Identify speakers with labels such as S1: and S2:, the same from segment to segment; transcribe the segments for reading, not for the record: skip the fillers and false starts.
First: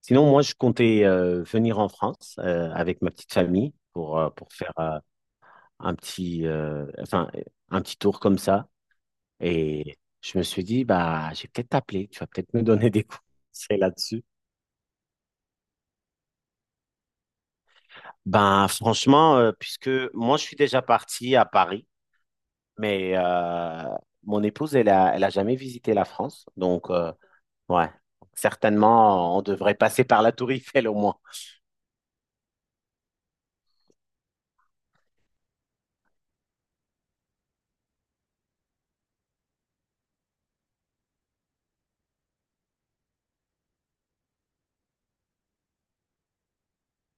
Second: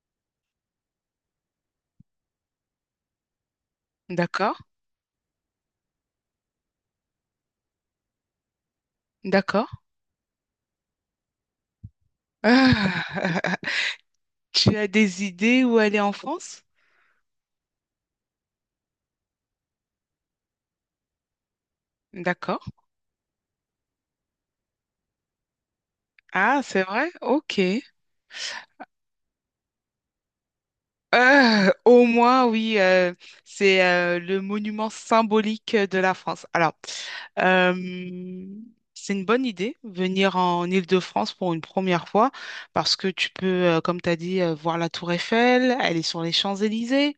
S1: Sinon, moi, je comptais venir en France avec ma petite famille pour
S2: D'accord,
S1: faire un petit, enfin, un petit tour comme ça.
S2: d'accord.
S1: Et je me suis dit, bah, j'ai peut-être t'appeler, tu vas peut-être me donner des
S2: Ah,
S1: conseils là-dessus.
S2: Tu as des idées où aller en France?
S1: Ben, franchement, puisque moi, je suis déjà parti à Paris,
S2: D'accord.
S1: mais mon épouse, elle a jamais visité la France.
S2: Ah, c'est
S1: Donc,
S2: vrai? Ok.
S1: ouais, certainement, on devrait passer par la Tour Eiffel au moins.
S2: Au moins, oui, c'est le monument symbolique de la France. Alors, euh, c'est une bonne idée, venir en Île-de-France pour une première fois, parce que tu peux, comme tu as dit, voir la Tour Eiffel, aller sur les Champs-Élysées,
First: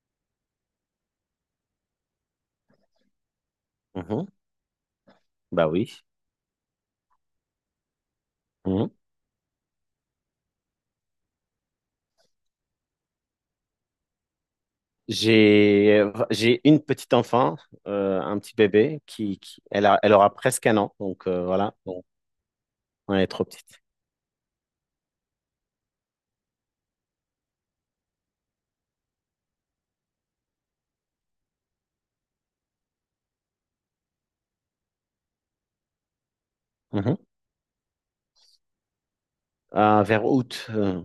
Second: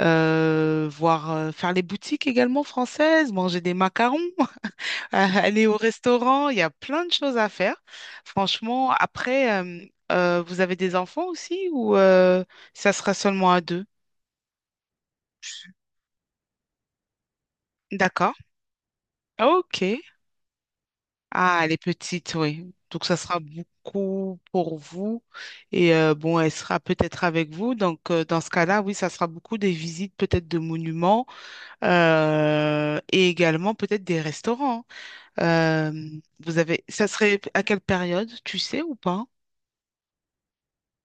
S2: voir, faire les boutiques également françaises, manger des macarons.
S1: Mhm.
S2: Aller
S1: Bah
S2: au
S1: oui.
S2: restaurant, il y a plein de choses à faire. Franchement,
S1: Mhm.
S2: après, vous avez des enfants aussi ou ça sera seulement à deux?
S1: J'ai une petite enfant,
S2: D'accord.
S1: un petit bébé qui,
S2: Ok.
S1: elle aura presque 1 an, donc
S2: Ah, elle
S1: voilà,
S2: est
S1: bon,
S2: petite, oui. Donc, ça
S1: elle est
S2: sera
S1: trop petite.
S2: beaucoup pour vous. Et bon, elle sera peut-être avec vous. Donc, dans ce cas-là, oui, ça sera beaucoup des visites peut-être de monuments et également peut-être des restaurants. Euh, Vous avez, ça
S1: Mhm.
S2: serait à quelle période, tu sais ou pas?
S1: Vers août,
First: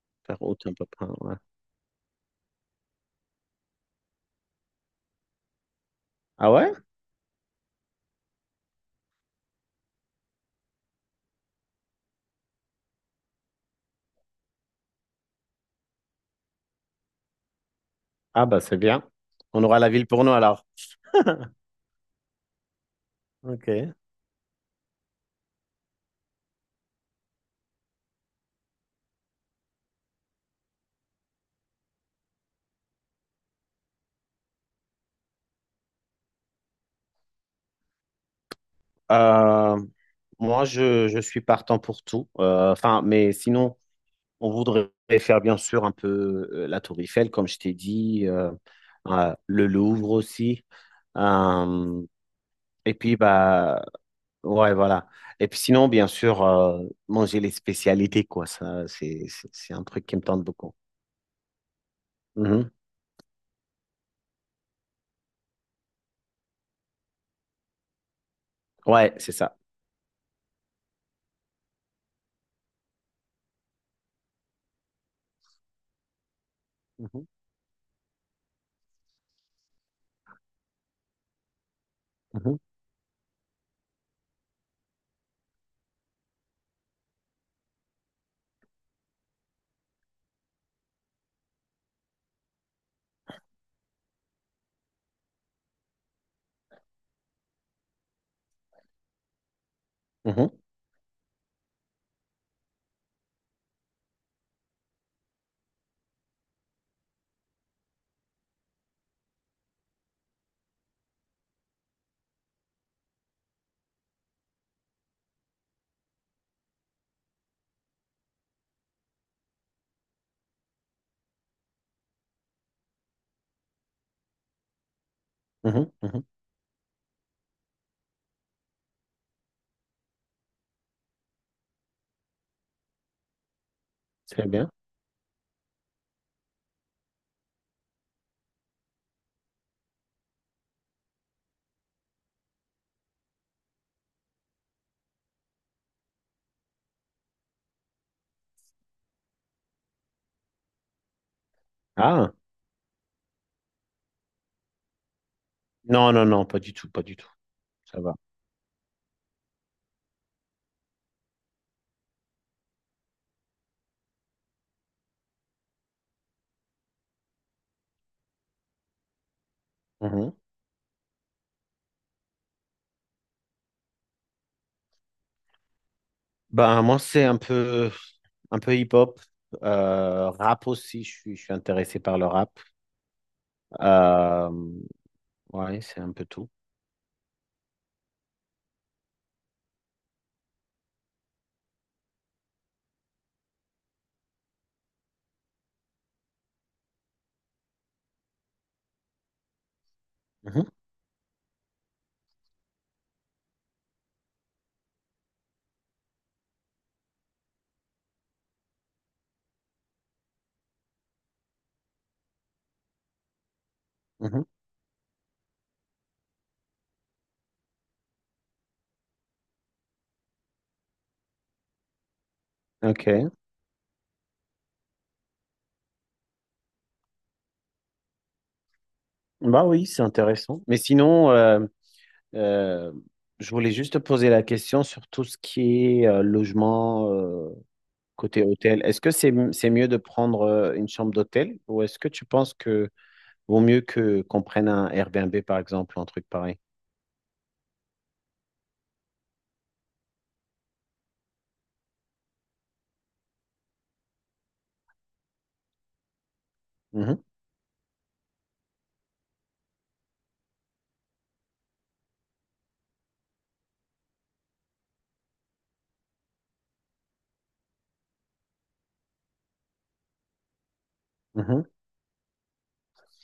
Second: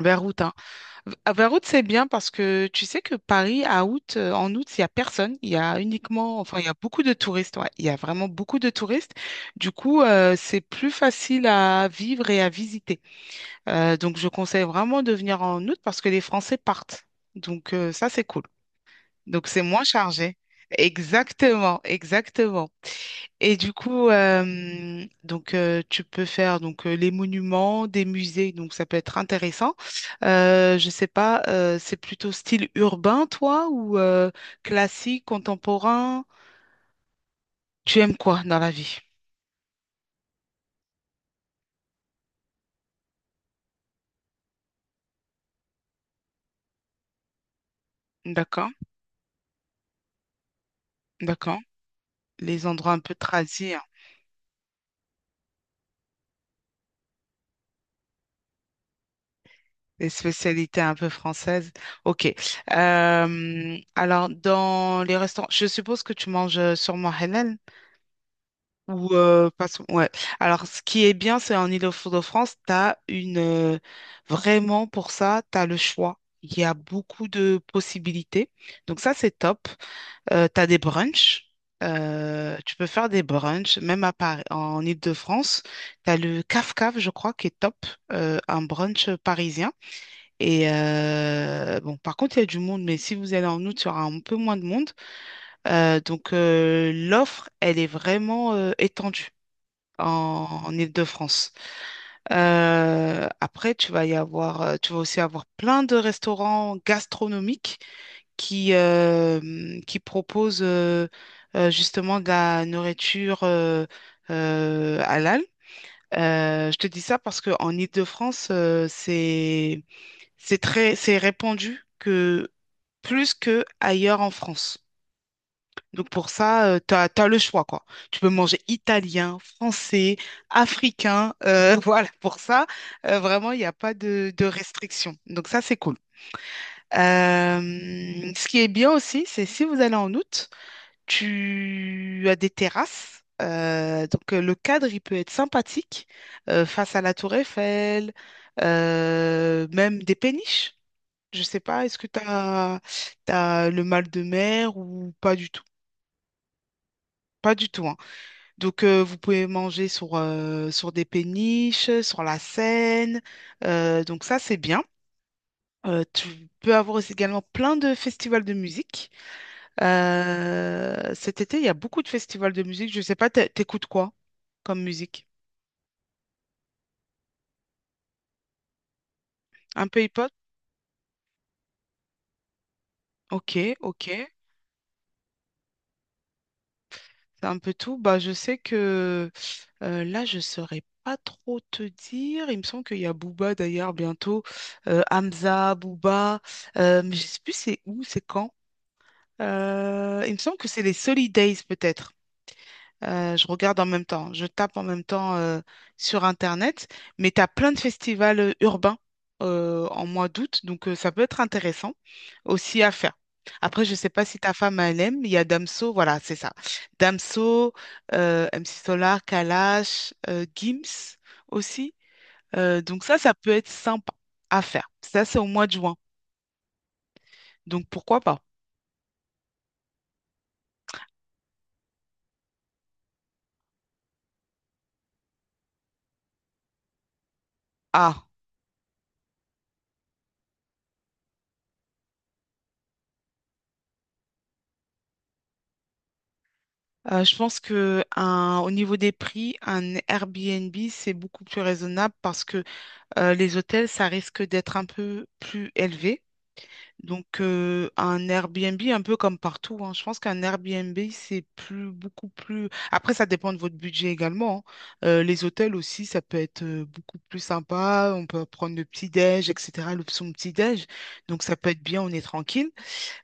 S2: Vers
S1: faire
S2: août, hein?
S1: route un peu près,
S2: Ah,
S1: ouais.
S2: vers août, c'est bien parce que tu sais que Paris, à août, en août, il n'y a personne. Il y a uniquement,
S1: Ah
S2: enfin, il y
S1: ouais?
S2: a beaucoup de touristes. Ouais. Il y a vraiment beaucoup de touristes. Du coup, c'est plus facile à vivre et à visiter. Donc, je conseille vraiment de venir en août parce que les Français partent. Donc, ça, c'est cool.
S1: Ah bah c'est bien.
S2: Donc, c'est
S1: On aura
S2: moins
S1: la ville pour nous
S2: chargé.
S1: alors.
S2: Exactement, exactement. Et du
S1: Ok.
S2: coup, donc tu peux faire donc les monuments, des musées, donc ça peut être intéressant. Je sais pas, c'est plutôt style urbain, toi, ou classique, contemporain? Tu aimes quoi dans la vie?
S1: Euh, moi, je suis partant pour tout. Enfin, mais sinon, on voudrait faire bien sûr un peu la Tour Eiffel, comme je t'ai dit,
S2: D'accord,
S1: le Louvre aussi.
S2: d'accord.
S1: Euh,
S2: Les endroits
S1: et
S2: un peu
S1: puis,
S2: tradis, hein,
S1: bah, ouais, voilà. Et puis sinon, bien sûr, manger les spécialités, quoi. Ça, c'est un truc
S2: les
S1: qui me tente beaucoup.
S2: spécialités un peu françaises. Ok.
S1: Mhm.
S2: Alors dans les restaurants, je suppose que tu manges sûrement halal. Ou
S1: Ouais, c'est ça.
S2: ouais. Alors, ce qui est bien, c'est en Île-de-France, tu as une vraiment pour ça, tu as le choix. Il y a
S1: Mhm.
S2: beaucoup de possibilités. Donc ça, c'est top. Tu as des brunchs.
S1: Mhm.
S2: Tu peux faire des brunchs, même à Paris, en Île-de-France. Tu as le Caf Caf, je crois, qui est top, un brunch parisien. Et bon, par contre, il y a du monde, mais si vous allez en août, il y aura un peu moins de monde. Donc, l'offre, elle est vraiment étendue
S1: Mhm.
S2: en Île-de-France. Après, tu vas y avoir, tu vas aussi avoir plein de restaurants gastronomiques qui, euh, qui proposent justement de la nourriture halal. Je te dis ça parce qu'en Île-de-France, c'est très, c'est répandu que plus que ailleurs en France.
S1: Mhm.
S2: Donc
S1: Mhm.
S2: pour ça, tu as, le choix, quoi. Tu peux manger italien, français, africain. Voilà, pour ça, vraiment, il n'y a pas de
S1: Très bien.
S2: restrictions. Donc ça, c'est cool. Euh, Ce qui est bien aussi, c'est si vous allez en août, tu as des terrasses. Donc le cadre, il peut être sympathique face à la tour Eiffel, même des péniches. Je sais pas, est-ce que tu
S1: Ah,
S2: as, le mal de mer ou pas du tout?
S1: non, non, non, pas du tout, pas du tout.
S2: Pas du tout, hein.
S1: Ça va.
S2: Donc, vous pouvez manger sur des péniches, sur la Seine. Donc, ça, c'est bien. Tu peux avoir aussi également plein de festivals de musique.
S1: Mhm.
S2: Cet été, il y a beaucoup de festivals de musique. Je ne sais pas, t'écoutes quoi comme musique?
S1: Ben, moi, c'est un peu hip-hop,
S2: Un peu hip-hop?
S1: rap aussi. Je suis intéressé par le rap.
S2: Ok, ok.
S1: Euh, ouais, c'est un peu tout.
S2: C'est un peu tout. Bah, je sais que là, je ne saurais pas trop te dire. Il me semble qu'il y a Booba d'ailleurs bientôt. Hamza, Booba. Mais je ne sais plus c'est où, c'est quand. Il me semble
S1: Mhm,
S2: que c'est les Solid Days peut-être. Je regarde en même temps, je tape en même temps sur Internet, mais tu as plein de festivals urbains en mois d'août, donc ça peut être intéressant aussi à faire. Après, je ne sais pas si
S1: mhm.
S2: ta femme elle aime, il y a Damso, voilà, c'est ça. Damso, MC Solar, Kalash, Gims aussi. Donc ça,
S1: Ok.
S2: ça peut être sympa à faire. Ça, c'est au mois de juin, donc pourquoi pas?
S1: Bah oui, c'est intéressant. Mais sinon, euh, je voulais juste te poser la question sur tout ce qui est logement
S2: Ah.
S1: côté hôtel. Est-ce que c'est mieux de prendre une chambre d'hôtel ou est-ce que tu penses que vaut mieux que qu'on prenne un Airbnb, par exemple, ou un truc pareil.
S2: Je pense que au niveau des prix, un Airbnb, c'est beaucoup plus raisonnable parce que les hôtels, ça risque d'être un peu plus élevé.
S1: Mhm,
S2: Donc, un Airbnb, un peu comme partout, hein, je pense qu'un Airbnb, c'est plus, beaucoup plus. Après, ça dépend de votre budget également. Hein. Les hôtels aussi, ça peut être beaucoup plus sympa. On peut prendre le petit-déj, etc., l'option petit-déj. Donc, ça
S1: mhm,
S2: peut être bien, on est tranquille.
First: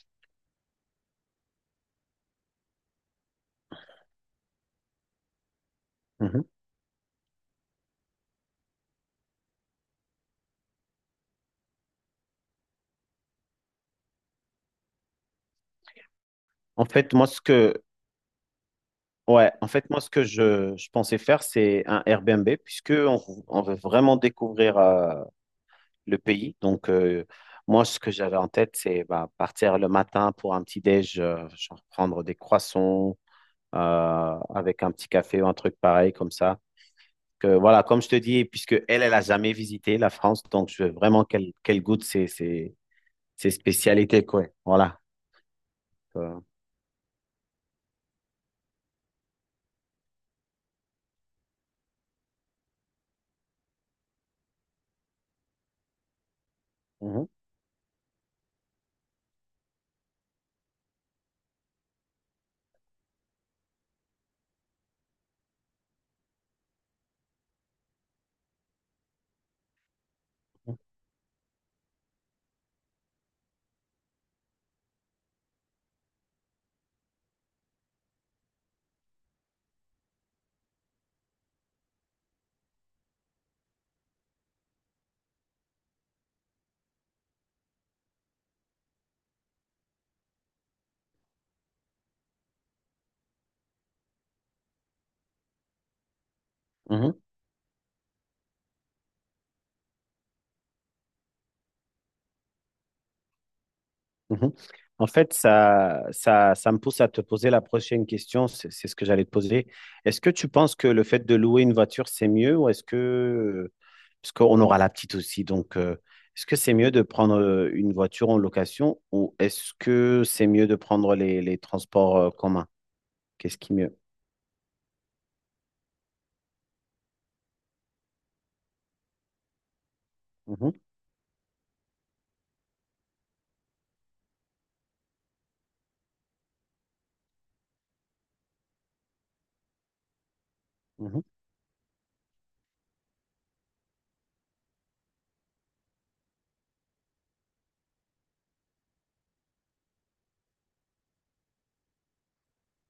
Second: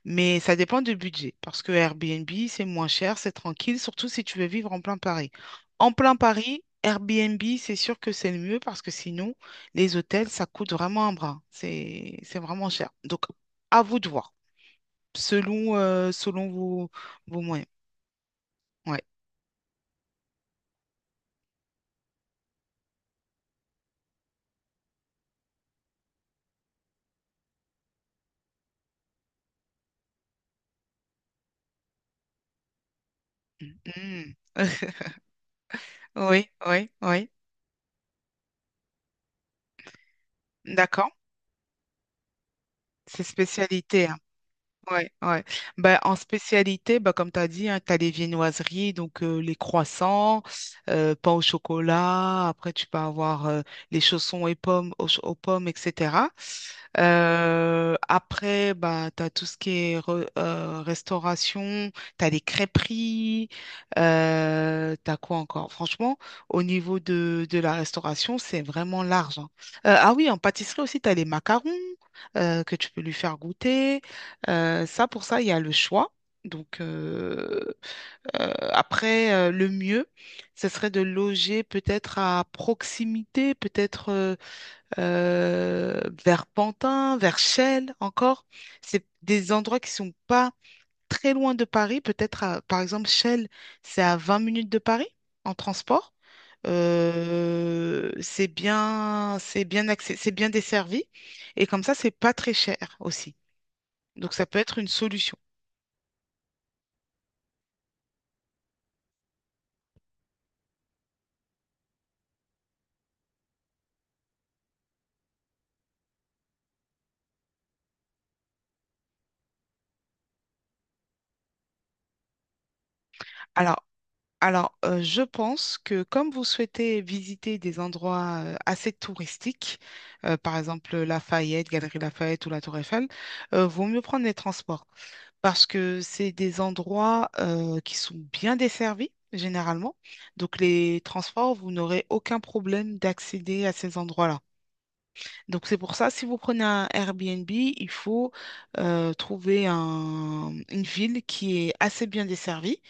S2: Mais ça dépend du budget, parce que Airbnb, c'est moins cher, c'est tranquille, surtout si tu veux vivre en plein Paris. En plein
S1: mhm.
S2: Paris, Airbnb, c'est sûr que c'est le mieux, parce que sinon, les hôtels, ça coûte vraiment un bras. C'est vraiment cher. Donc, à vous de voir, selon
S1: En
S2: vos,
S1: fait, moi, ce
S2: vos moyens.
S1: que,
S2: Ouais.
S1: ouais, en fait, moi, ce que je pensais faire, c'est un Airbnb, puisque on veut vraiment découvrir le pays. Donc, moi, ce que j'avais en tête, c'est bah, partir le matin pour un petit déj, genre prendre des croissants
S2: Mm.
S1: euh, avec un petit café ou un truc pareil, comme
S2: Oui,
S1: ça.
S2: oui, oui.
S1: Que, voilà, comme je te dis, puisque elle, elle a jamais visité la France, donc je veux
S2: D'accord.
S1: vraiment qu'elle goûte
S2: C'est
S1: ses
S2: spécialité. Hein.
S1: spécialités, quoi. Voilà.
S2: Ouais, ouais. Ben, en
S1: Euh,
S2: spécialité, ben, comme tu as dit, tu as les viennoiseries, donc les croissants, pain au chocolat. Après, tu peux avoir les chaussons et pommes aux pommes, etc.
S1: mhm,
S2: Après, ben, tu as tout ce qui est restauration, tu as les crêperies, tu as quoi encore? Franchement, au niveau de la restauration, c'est vraiment large. Hein. Ah oui, en pâtisserie aussi, tu as les macarons que tu peux lui faire goûter. Ça, pour ça, il y a le choix. Donc, après, le mieux, ce serait de loger peut-être à proximité, peut-être vers Pantin, vers Chelles encore. C'est des endroits qui sont pas très loin de Paris. Peut-être, par exemple, Chelles, c'est à 20 minutes de Paris en transport.
S1: mhm,
S2: C'est bien, c'est bien accès, c'est bien desservi. Et comme ça, c'est pas très cher aussi. Donc ça
S1: mhm.
S2: peut être une
S1: En fait,
S2: solution.
S1: ça me pousse à te poser la prochaine question. C'est ce que j'allais te poser. Est-ce que tu penses que le fait de louer une voiture, c'est mieux ou est-ce que, parce qu'on aura la petite aussi, donc est-ce que c'est mieux de prendre une voiture en location ou est-ce que c'est mieux de prendre les transports communs? Qu'est-ce qui est
S2: Alors,
S1: mieux?
S2: alors, je pense que comme vous souhaitez visiter des endroits assez touristiques, par
S1: Mhm,
S2: exemple Lafayette, Galerie Lafayette ou la Tour Eiffel, vaut mieux prendre les transports. Parce que c'est des endroits qui sont bien desservis généralement. Donc les
S1: mhm,
S2: transports, vous n'aurez aucun problème d'accéder à ces endroits-là. Donc c'est pour ça, si vous prenez un Airbnb, il faut trouver une ville qui est assez bien desservie.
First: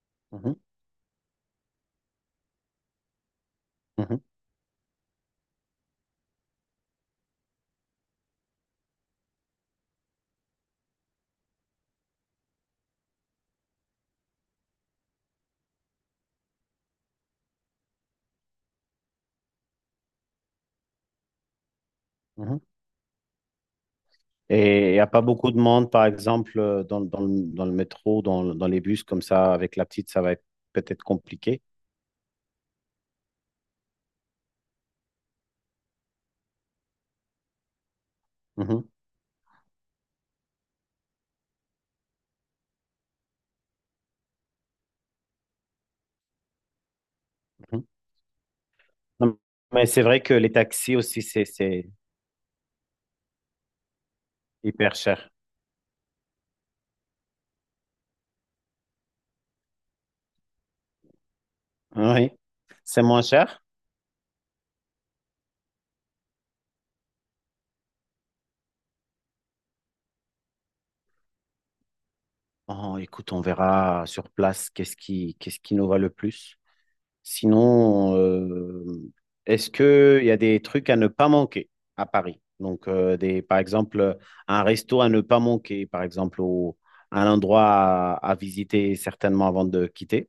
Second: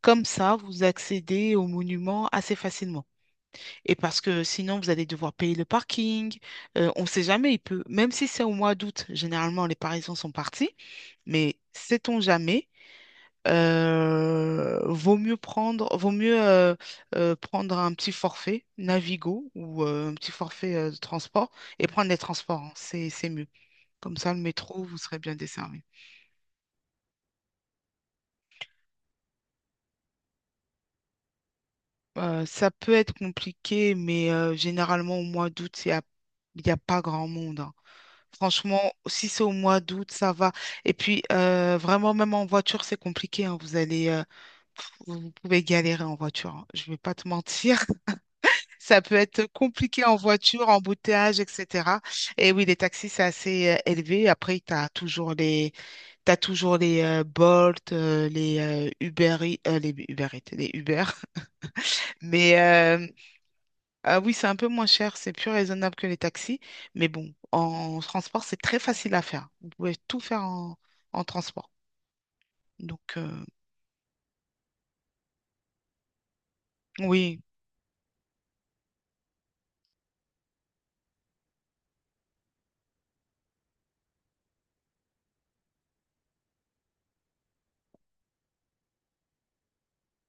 S2: Comme
S1: mhm,
S2: ça, vous accédez aux monuments assez facilement. Et
S1: mhm,
S2: parce que sinon, vous allez devoir payer le parking. On ne sait jamais, il peut, même si c'est au mois d'août, généralement les Parisiens sont partis. Mais sait-on jamais, vaut mieux prendre un petit forfait Navigo ou un petit forfait de transport et prendre les transports.
S1: mhm.
S2: Hein. C'est mieux. Comme ça, le métro,
S1: Et il
S2: vous
S1: n'y a
S2: serez
S1: pas
S2: bien
S1: beaucoup de
S2: desservi.
S1: monde, par exemple, dans, dans le métro, dans les bus, comme ça, avec la petite, ça va être peut-être compliqué.
S2: Ça peut être compliqué, mais généralement au mois d'août, il y a pas grand monde. Hein. Franchement,
S1: Mhm,
S2: si c'est au mois d'août, ça va. Et puis, vraiment, même en voiture, c'est compliqué. Hein. Vous allez, vous pouvez galérer en voiture. Hein. Je ne vais pas te
S1: mhm.
S2: mentir. Ça peut
S1: Non,
S2: être
S1: mais c'est
S2: compliqué en
S1: vrai que les
S2: voiture,
S1: taxis aussi,
S2: embouteillage,
S1: c'est
S2: etc. Et oui, les taxis, c'est assez élevé. Après, tu as
S1: hyper cher.
S2: toujours les, t'as toujours les Bolt, les Uber, les Uber, Eats, les Uber.
S1: Oui,
S2: Mais
S1: c'est moins cher.
S2: ah oui, c'est un peu moins cher, c'est plus raisonnable que les taxis. Mais bon, en transport, c'est très facile à faire. Vous pouvez tout faire en transport.
S1: Oh,
S2: Donc,
S1: écoute, on verra sur place qu'est-ce qui nous va le plus.
S2: oui.
S1: Sinon, est-ce qu'il y a des trucs à ne pas manquer à Paris? Donc, des, par exemple, un resto à ne pas manquer, par exemple, un endroit à visiter certainement avant de quitter.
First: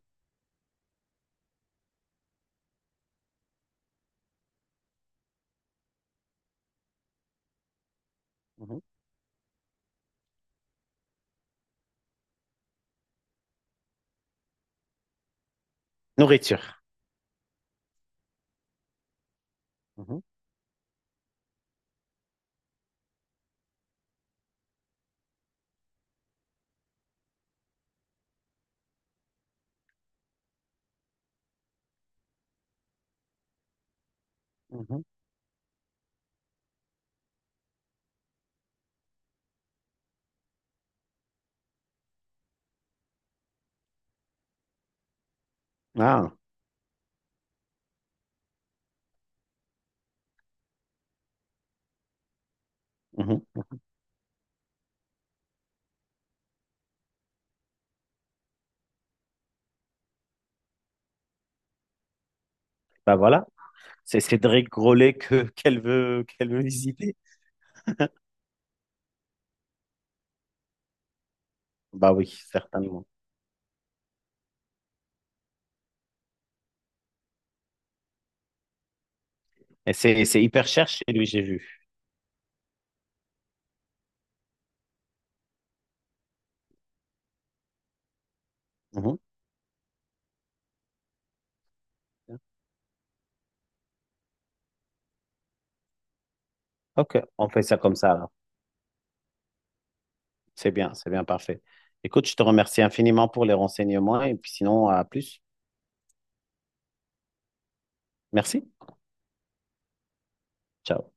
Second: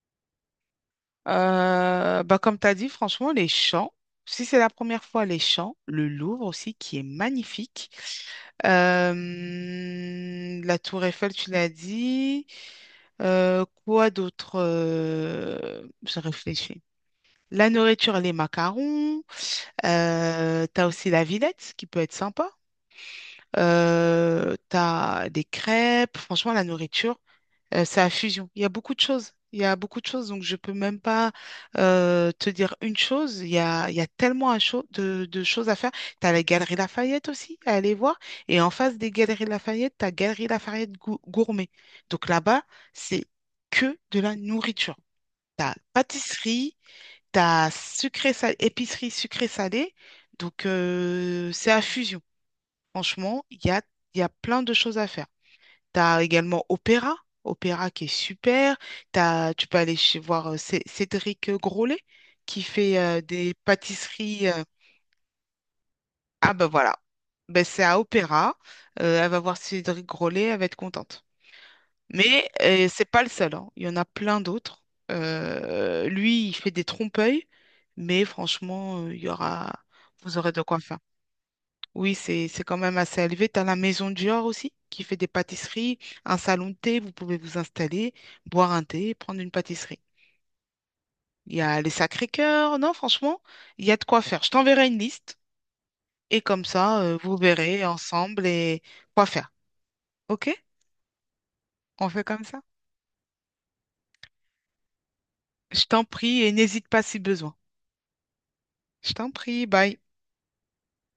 S2: Bah, comme tu as dit, franchement, les champs. Si c'est la première fois, les champs, le Louvre aussi, qui est magnifique.
S1: Mhm.
S2: La tour Eiffel, tu l'as dit. Quoi d'autre? Je
S1: Nourriture.
S2: réfléchis. La nourriture, les macarons.
S1: Mhm,
S2: T'as aussi la Villette qui peut être sympa. T'as des crêpes. Franchement, la nourriture. C'est la fusion. Il y a beaucoup de choses. Il y a beaucoup de choses, donc je peux même pas te dire une chose. Il y a tellement à
S1: mhm.
S2: de choses à faire. Tu as la Galerie Lafayette aussi à aller voir. Et en face des Galeries Lafayette, tu as Galerie Lafayette Gourmet. Donc là-bas, c'est que de la nourriture. T'as
S1: Ah,
S2: pâtisserie, t'as as sucré salé, épicerie sucré salée. Donc c'est à fusion. Franchement,
S1: mhm.
S2: il y a plein de choses à faire. T'as également Opéra qui est super. Tu peux aller voir Cédric Grolet qui fait
S1: Bah voilà,
S2: des
S1: c'est
S2: pâtisseries.
S1: Cédric Grolet que qu'elle
S2: Ah
S1: veut
S2: ben voilà,
S1: visiter.
S2: ben, c'est à Opéra. Elle va voir Cédric Grolet, elle va être contente.
S1: Bah oui,
S2: Mais c'est
S1: certainement.
S2: pas le seul, hein. Il y en a plein d'autres. Lui, il fait des trompe-l'œil, mais franchement,
S1: Et c'est
S2: vous
S1: c'est
S2: aurez de
S1: hyper
S2: quoi
S1: cher
S2: faire.
S1: chez lui, j'ai vu.
S2: Oui, c'est quand même assez élevé. Tu as la maison Dior aussi qui fait des pâtisseries, un salon de thé, vous pouvez vous installer, boire un thé,
S1: Mhm.
S2: prendre une pâtisserie. Il y a les Sacré-Cœur, non, franchement, il y a de quoi faire. Je t'enverrai une liste et comme ça,
S1: OK,
S2: vous
S1: on fait ça
S2: verrez
S1: comme ça alors.
S2: ensemble et quoi faire. OK?
S1: C'est bien, parfait.
S2: On fait
S1: Écoute, je te
S2: comme ça?
S1: remercie infiniment pour les renseignements et puis sinon, à plus.
S2: Je t'en prie et n'hésite pas si besoin.
S1: Merci.
S2: Je t'en prie, bye.
S1: Ciao.